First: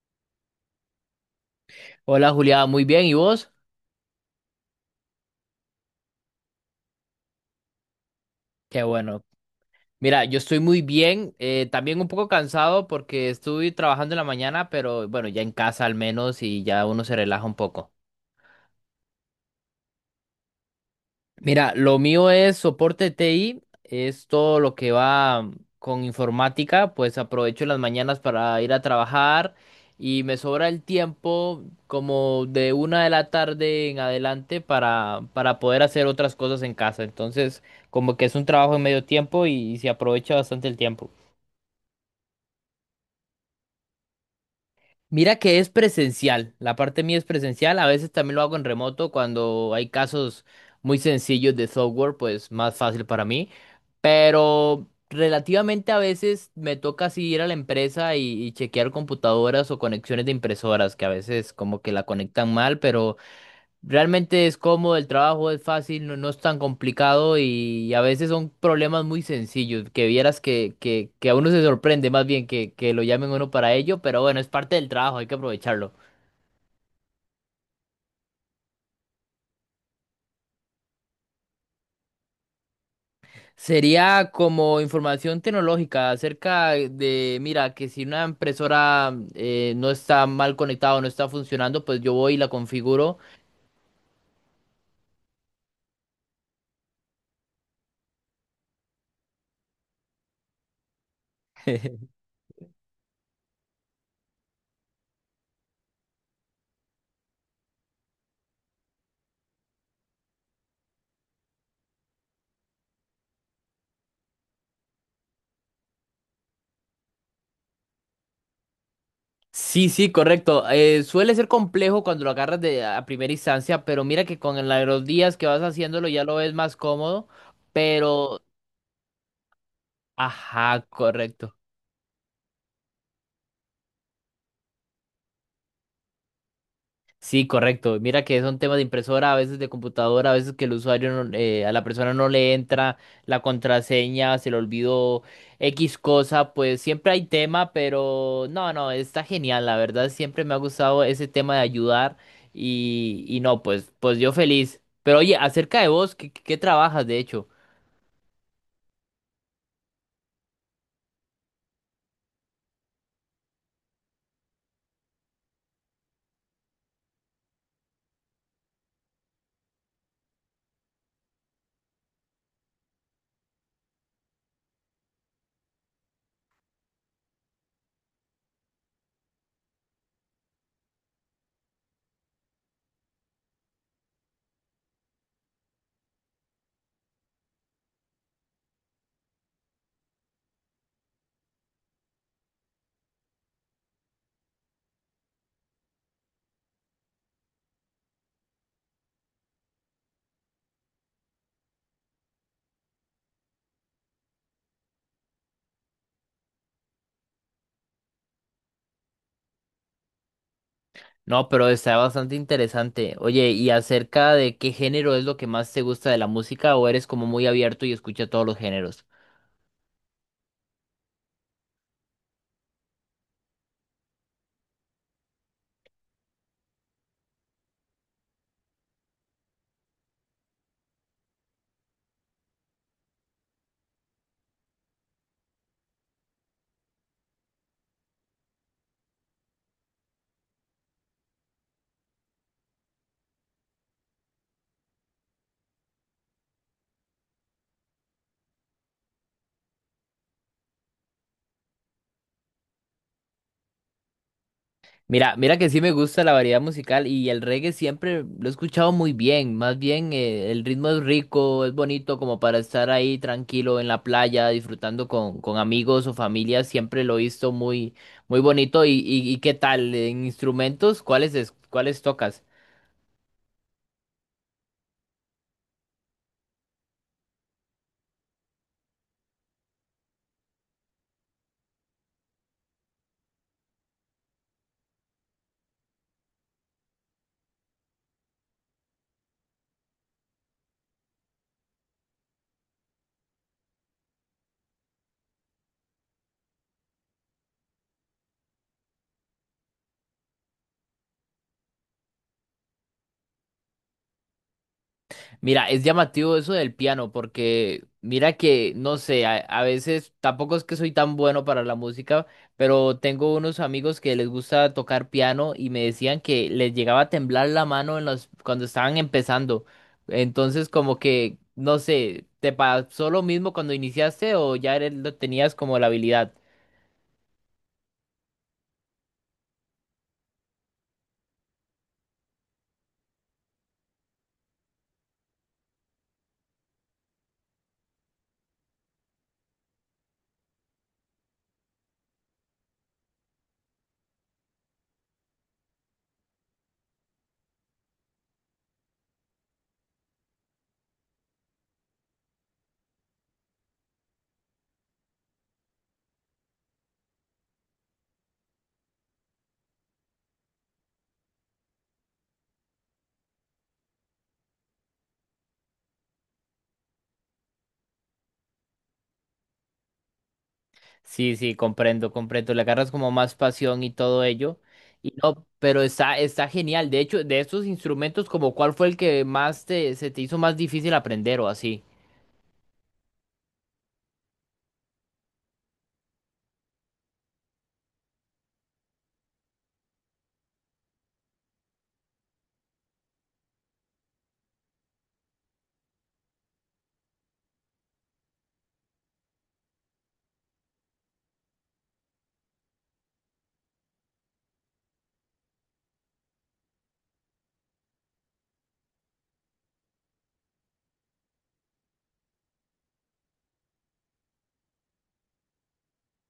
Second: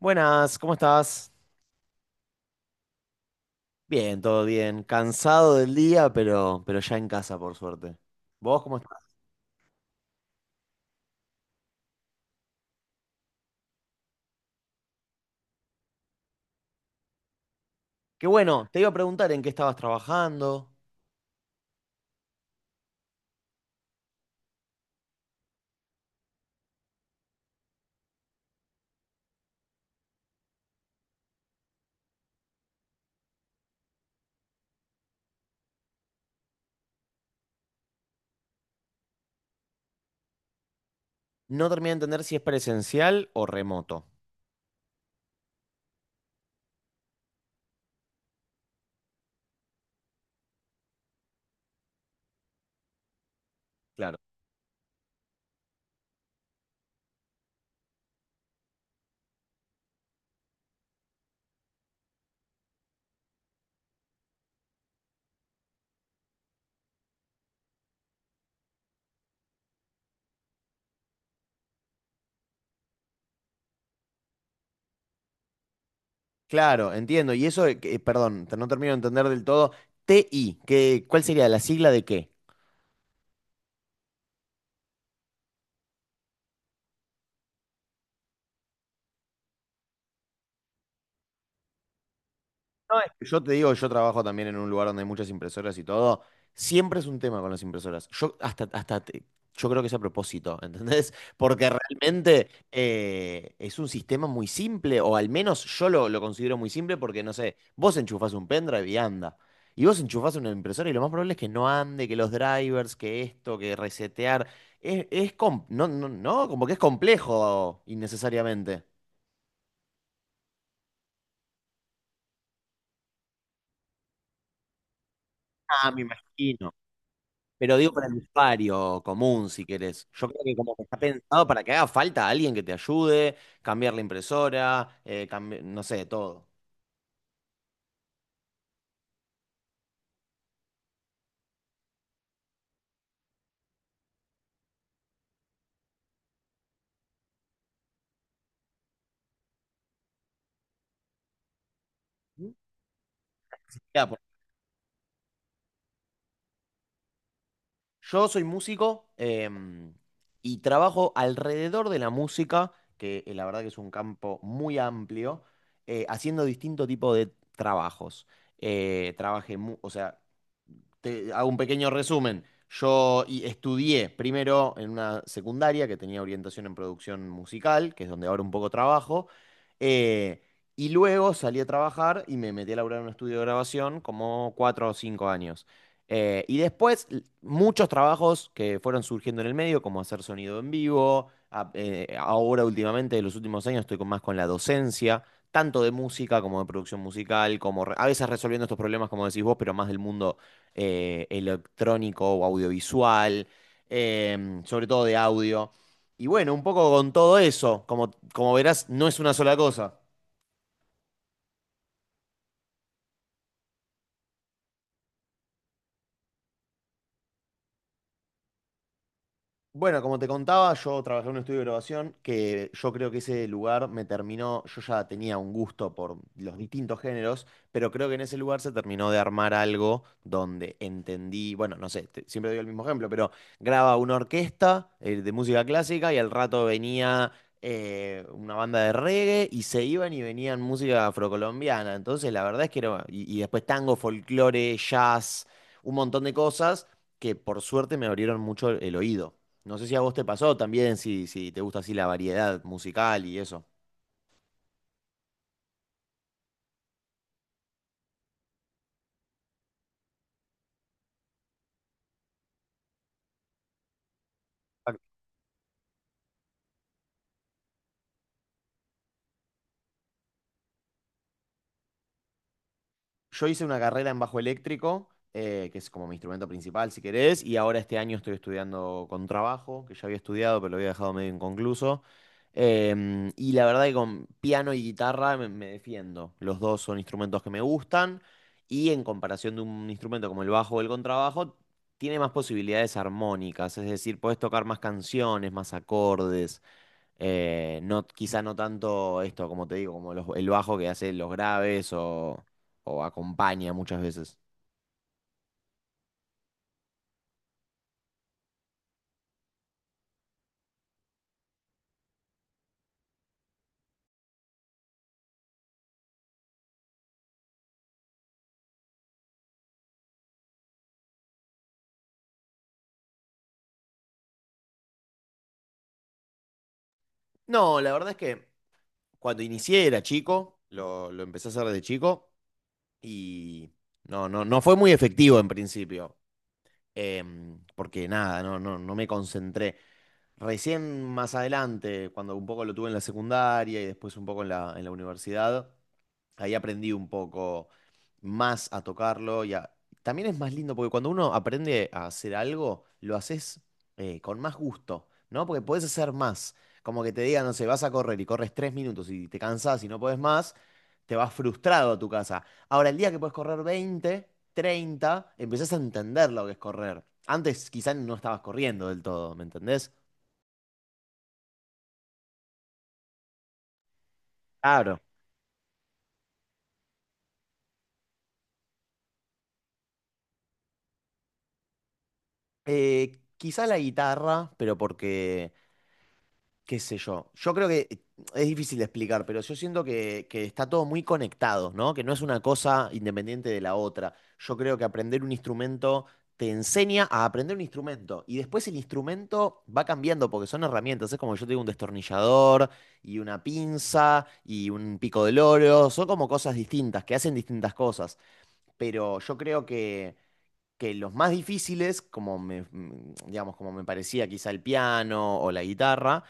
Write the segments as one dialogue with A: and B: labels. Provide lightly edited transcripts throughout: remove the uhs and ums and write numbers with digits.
A: Buenas, ¿cómo estás?
B: Hola Julián, muy bien. ¿Y vos?
A: Bien, todo bien. Cansado del día, pero ya en casa, por suerte. ¿Vos cómo
B: Qué
A: estás?
B: bueno. Mira, yo estoy muy bien, también un poco cansado porque estuve trabajando en la mañana, pero bueno, ya en casa al menos y ya uno se relaja un poco.
A: Qué bueno, te iba a preguntar en qué estabas trabajando.
B: Mira, lo mío es soporte TI, es todo lo que va con informática, pues aprovecho las mañanas para ir a trabajar y me sobra el tiempo como de una de la tarde en adelante para poder hacer otras cosas en casa. Entonces, como que es un trabajo en medio tiempo y se aprovecha bastante el tiempo.
A: No terminé de entender si es presencial o remoto.
B: Mira que es presencial, la parte mía es presencial, a veces también lo hago en remoto cuando hay casos muy sencillos de software, pues más fácil para mí,
A: Claro.
B: pero relativamente a veces me toca así ir a la empresa y chequear computadoras o conexiones de impresoras, que a veces como que la conectan mal. Pero realmente es cómodo, el trabajo es fácil, no, no es tan complicado y a veces son problemas muy sencillos, que vieras que a uno se sorprende más bien que lo llamen a uno para ello, pero bueno, es parte del trabajo, hay que aprovecharlo.
A: Claro, entiendo. Y eso, perdón, no termino de entender del todo. TI, ¿qué, cuál sería la sigla de qué?
B: Sería como información tecnológica acerca de, mira, que si una impresora no está mal conectada o no está funcionando, pues yo voy y la
A: No, es
B: configuro.
A: que yo te digo, yo trabajo también en un lugar donde hay muchas impresoras y todo. Siempre es un tema con las impresoras. Yo hasta yo creo que es a propósito, ¿entendés? Porque realmente es un sistema muy simple, o al menos yo lo considero muy simple porque, no sé, vos enchufás un pendrive y anda. Y vos enchufás una impresora y lo más probable es que no ande, que los drivers, que esto, que resetear. No, no, no, como que es complejo innecesariamente.
B: Sí, sí, correcto. Suele ser complejo cuando lo agarras de a primera instancia, pero mira que con la- los días que vas
A: Ah, me
B: haciéndolo ya lo ves
A: imagino.
B: más cómodo,
A: Pero digo para el
B: pero...
A: usuario común, si querés. Yo creo que como que
B: Ajá,
A: está pensado
B: correcto.
A: para que haga falta alguien que te ayude, cambiar la impresora, no sé, todo.
B: Sí, correcto. Mira que son temas de impresora, a veces de computadora, a veces que el usuario, no- a la persona no le entra la contraseña, se le olvidó X cosa, pues siempre hay tema, pero no, no, está genial, la verdad, siempre me ha gustado ese tema de ayudar y no, pues,
A: Mirá,
B: pues yo feliz. Pero oye, acerca de vos, ¿qué, qué trabajas de hecho?
A: yo soy músico, y trabajo alrededor de la música, que la verdad que es un campo muy amplio, haciendo distinto tipo de trabajos. O sea, te hago un pequeño resumen. Estudié primero en una secundaria que tenía orientación en producción musical, que es donde ahora un poco trabajo, eh, y luego salí a trabajar y me metí a laburar en un estudio de grabación como 4 o 5 años. Muchos trabajos que fueron surgiendo en el medio, como hacer sonido en vivo. Ahora últimamente, en los últimos años, estoy con más con la docencia tanto de música como de producción musical, a veces resolviendo estos problemas, como decís vos, pero más del mundo electrónico o audiovisual, sobre todo de audio. Y bueno, un poco con todo eso, como verás, no es una sola cosa.
B: No, pero está bastante interesante. Oye, ¿y acerca de qué género es lo que más te gusta de la música o eres como muy abierto y escucha todos los géneros?
A: Bueno, como te contaba, yo trabajé en un estudio de grabación que yo creo que ese lugar me terminó, yo ya tenía un gusto por los distintos géneros, pero creo que en ese lugar se terminó de armar algo donde entendí, bueno, no sé, siempre doy el mismo ejemplo, pero graba una orquesta de música clásica y al rato venía una banda de reggae y se iban y venían música afrocolombiana. Entonces, la verdad es que era, y después tango, folclore, jazz, un montón de cosas que por suerte me abrieron mucho el oído. No sé si a vos te pasó también, si te gusta así la variedad musical y eso.
B: Mira, mira que sí me gusta la variedad musical y el reggae siempre lo he escuchado muy bien. Más bien, el ritmo es rico, es bonito como para estar ahí tranquilo en la playa, disfrutando con amigos o familia. Siempre lo he visto muy, muy bonito. Y qué tal? ¿En instrumentos? ¿Cuáles, es- cuáles tocas?
A: Yo hice una carrera en bajo eléctrico, que es como mi instrumento principal, si querés, y ahora este año estoy estudiando con trabajo, que ya había estudiado, pero lo había dejado medio inconcluso. Y la verdad que con piano y guitarra me defiendo. Los dos son instrumentos que me gustan, y en comparación de un instrumento como el bajo o el contrabajo, tiene más posibilidades armónicas, es decir, podés tocar más canciones, más acordes. No, quizá no tanto esto, como te digo, como el bajo que hace los graves o acompaña muchas veces.
B: Mira, es llamativo eso del piano, porque mira que, no sé, a veces tampoco es que soy tan bueno para la música, pero tengo unos amigos que les gusta tocar piano y me decían que les llegaba a temblar la mano en los, cuando estaban empezando. Entonces, como que, no sé, ¿te pasó lo mismo cuando iniciaste o ya eres- lo tenías como la habilidad?
A: No, la verdad es que cuando inicié era chico, lo empecé a hacer desde chico y no fue muy efectivo en principio. Porque nada, no me concentré. Recién más adelante, cuando un poco lo tuve en la secundaria y después un poco en en la universidad, ahí aprendí un poco más a tocarlo. También es más lindo porque cuando uno aprende a hacer algo, lo haces con más gusto, ¿no? Porque podés hacer más. Como que te digan, no sé, vas a correr y corres 3 minutos y te cansás y no podés más, te vas frustrado a tu casa. Ahora, el día que puedes correr 20, 30, empezás a entender lo que es correr. Antes quizás no estabas corriendo del todo, ¿me entendés?
B: Sí, sí, comprendo, comprendo. Le agarras como más pasión y todo ello.
A: Claro.
B: Y no, pero está, está genial. De hecho, de estos instrumentos, como cuál fue el que más te, se te hizo más difícil aprender o así.
A: Quizá la guitarra, pero porque qué sé yo. Yo creo que es difícil de explicar, pero yo siento que está todo muy conectado, ¿no? Que no es una cosa independiente de la otra. Yo creo que aprender un instrumento te enseña a aprender un instrumento y después el instrumento va cambiando porque son herramientas. Es como yo tengo un destornillador y una pinza y un pico del oro. Son como cosas distintas que hacen distintas cosas, pero yo creo que los más difíciles, digamos, como me parecía quizá el piano o la guitarra,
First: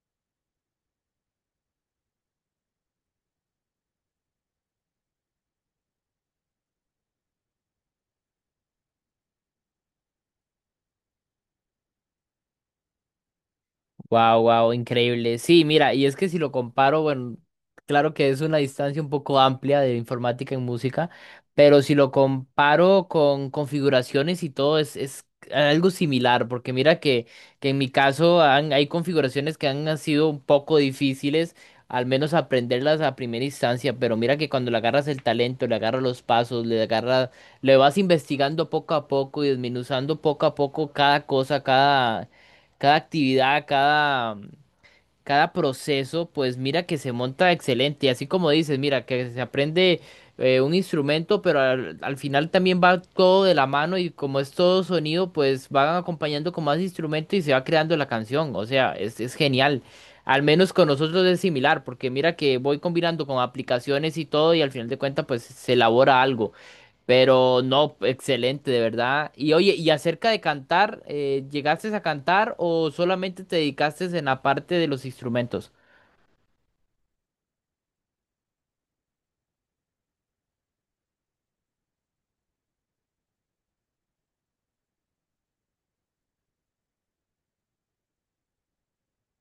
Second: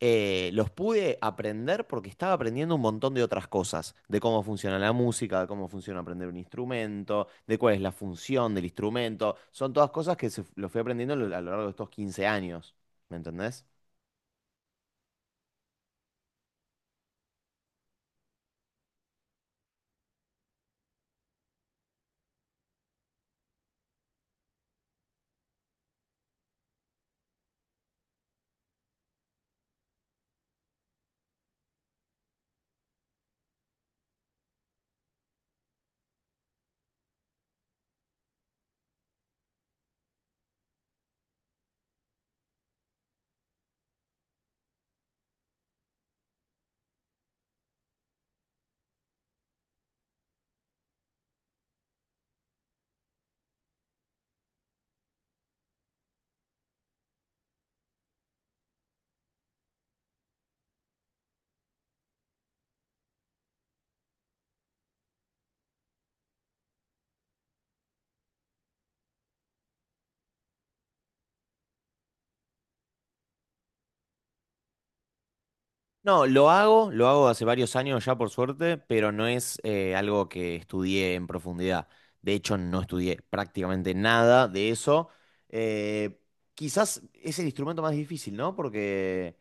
A: los pude aprender porque estaba aprendiendo un montón de otras cosas, de cómo funciona la música, de cómo funciona aprender un instrumento, de cuál es la función del instrumento. Son todas cosas que se, lo fui aprendiendo a lo largo de estos 15 años, ¿me entendés?
B: Wow, wow, increíble. Sí, mira, y es que si lo comparo, bueno, claro que es una distancia un poco amplia de informática en música, pero si lo comparo con configuraciones y todo, es algo similar, porque mira que en mi caso han- hay configuraciones que han sido un poco difíciles, al menos aprenderlas a primera instancia, pero mira que cuando le agarras el talento, le agarras los pasos, le agarras, le vas investigando poco a poco y desmenuzando poco a poco cada cosa, cada cada actividad, cada, cada proceso, pues mira que se monta excelente. Y así como dices, mira que se aprende un instrumento, pero al, al final también va todo de la mano y como es todo sonido, pues van acompañando con más instrumentos y se va creando la canción. O sea, es genial. Al menos con nosotros es similar, porque mira que voy combinando con aplicaciones y todo y al final de cuentas pues se elabora algo. Pero no, excelente, de verdad. Y oye, y acerca de cantar, ¿llegaste a cantar o solamente te dedicaste en la parte de los instrumentos?
A: No, lo hago hace varios años ya por suerte, pero no es algo que estudié en profundidad. De hecho, no estudié prácticamente nada de eso. Eh, quizás es el instrumento más difícil, ¿no? Porque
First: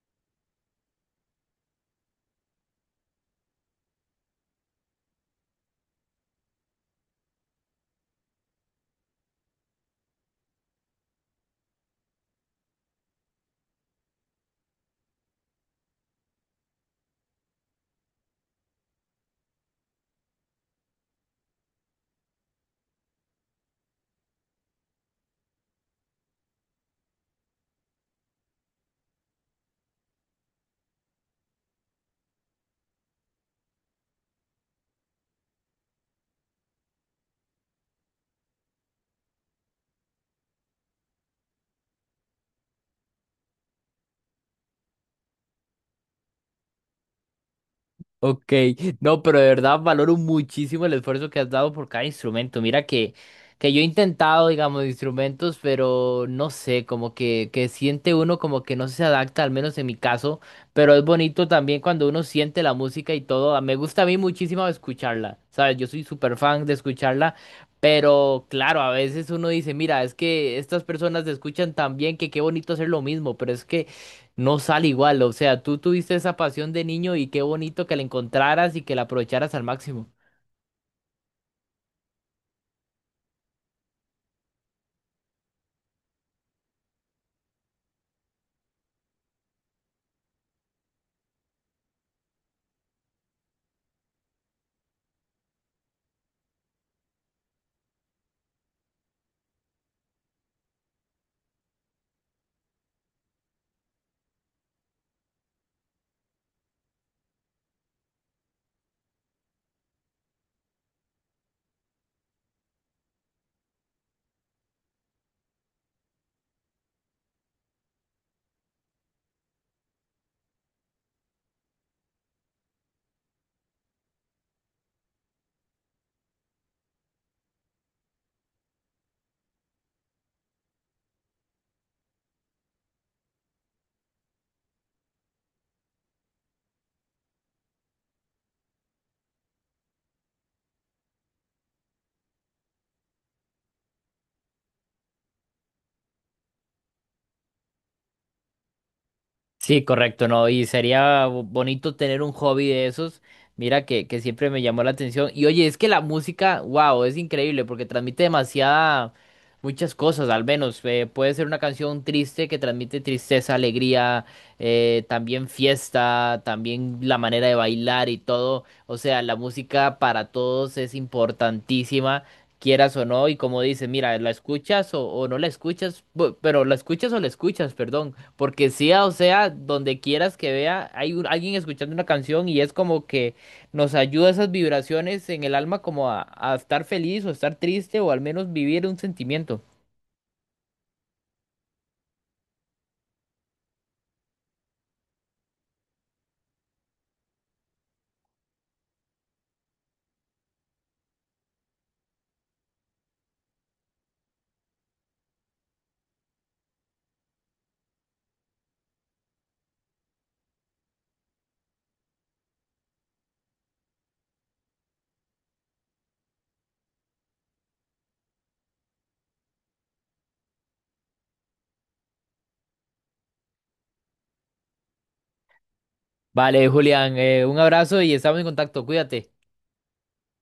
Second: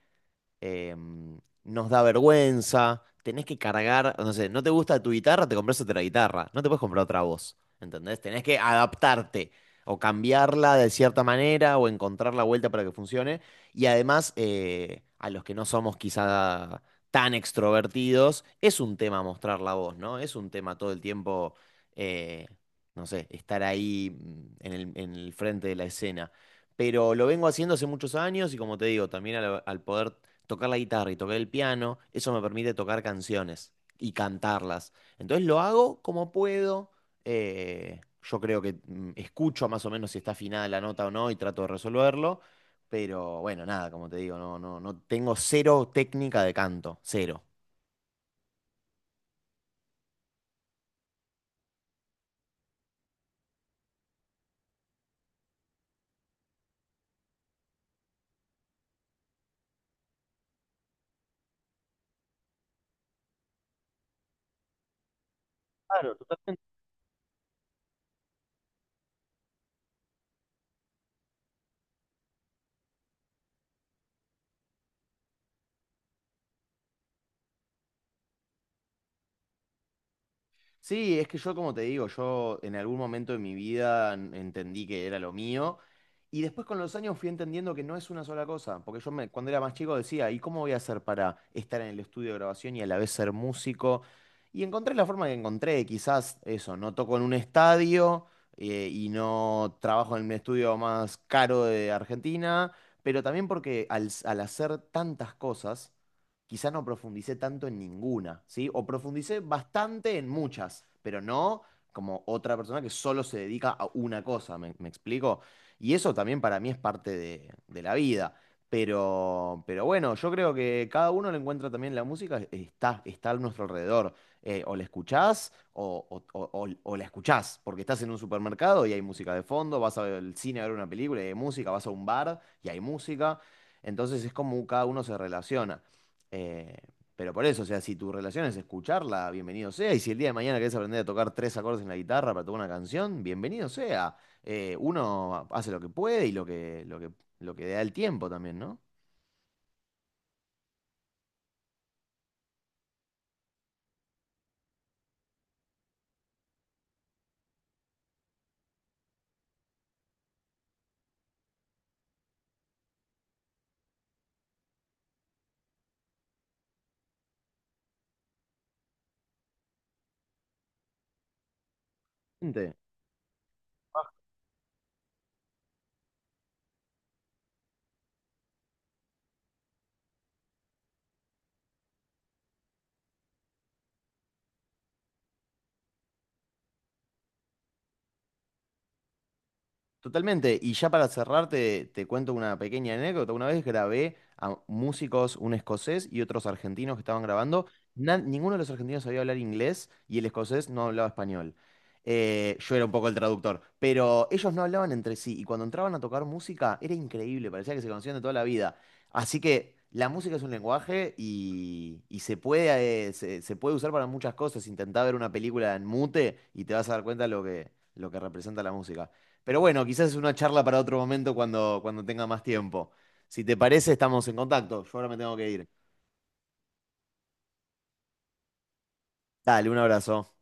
A: nos da vergüenza, tenés que cargar, no sé, no te gusta tu guitarra, te compras otra guitarra, no te puedes comprar otra voz, ¿entendés? Tenés que adaptarte o cambiarla de cierta manera o encontrar la vuelta para que funcione. Y además, a los que no somos quizá tan extrovertidos, es un tema mostrar la voz, ¿no? Es un tema todo el tiempo, eh, no sé, estar ahí en en el frente de la escena, pero lo vengo haciendo hace muchos años y como te digo, también al poder tocar la guitarra y tocar el piano, eso me permite tocar canciones y cantarlas. Entonces lo hago como puedo. Yo creo que escucho más o menos si está afinada la nota o no y trato de resolverlo. Pero bueno, nada, como te digo, no tengo cero técnica de canto, cero.
B: Ok, no, pero de verdad valoro muchísimo el esfuerzo que has dado por cada instrumento. Mira que yo he intentado, digamos, instrumentos, pero no sé, como que siente uno como que no se adapta, al menos en mi caso, pero es bonito también cuando uno siente la música y todo. Me gusta a mí muchísimo escucharla, ¿sabes? Yo soy súper fan de escucharla, pero claro, a veces uno dice, mira, es que estas personas escuchan tan bien que qué bonito hacer lo mismo, pero es que no sale igual. O sea, tú tuviste esa pasión de niño y qué bonito que la encontraras y que la aprovecharas al máximo.
A: Sí, es que yo, como te digo, yo en algún momento de mi vida entendí que era lo mío y después con los años fui entendiendo que no es una sola cosa, porque cuando era más chico decía, ¿y cómo voy a hacer para estar en el estudio de grabación y a la vez ser músico? Y encontré la forma que encontré, quizás eso, no toco en un estadio y no trabajo en el estudio más caro de Argentina, pero también porque al hacer tantas cosas quizá no profundicé tanto en ninguna, ¿sí? O profundicé bastante en muchas, pero no como otra persona que solo se dedica a una cosa, ¿me explico? Y eso también para mí es parte de la vida. Pero bueno, yo creo que cada uno le encuentra también la música, está a nuestro alrededor. O la escuchás o la escuchás, porque estás en un supermercado y hay música de fondo, vas al cine a ver una película y hay música, vas a un bar y hay música. Entonces es como cada uno se relaciona. Eh, pero por eso, o sea, si tu relación es escucharla, bienvenido sea. Y si el día de mañana querés aprender a tocar 3 acordes en la guitarra para tocar una canción, bienvenido sea. Uno hace lo que puede y lo lo que da el tiempo también, ¿no?
B: Sí, correcto, ¿no? Y sería bo- bonito tener un hobby de esos. Mira que siempre me llamó la atención. Y oye, es que la música, wow, es increíble porque transmite demasiada, muchas cosas, al menos. Puede ser una canción triste que transmite tristeza, alegría, también fiesta, también la manera de bailar y todo. O sea, la música para todos es importantísima. Quieras o no, y como dices, mira, la escuchas o no la escuchas. Bu- pero la escuchas o la escuchas, perdón. Porque sea, o sea, donde quieras que vea, hay un- alguien escuchando una canción y es como que nos ayuda esas vibraciones en el alma como a estar feliz o estar triste o al menos vivir un sentimiento.
A: Totalmente, y ya para cerrar te cuento una pequeña anécdota. Una vez grabé a músicos, un escocés y otros argentinos que estaban grabando. Ninguno de los argentinos sabía hablar inglés y el escocés no hablaba español. Yo era un poco el traductor, pero ellos no hablaban entre sí y cuando entraban a tocar música era increíble, parecía que se conocían de toda la vida. Así que la música es un lenguaje y se puede, se puede usar para muchas cosas. Intentá ver una película en mute y te vas a dar cuenta lo lo que representa la música. Pero bueno, quizás es una charla para otro momento cuando tenga más tiempo. Si te parece, estamos en contacto. Yo ahora me tengo que ir.
B: Vale, Julián, un abrazo y estamos en contacto, cuídate.
A: Dale, un abrazo.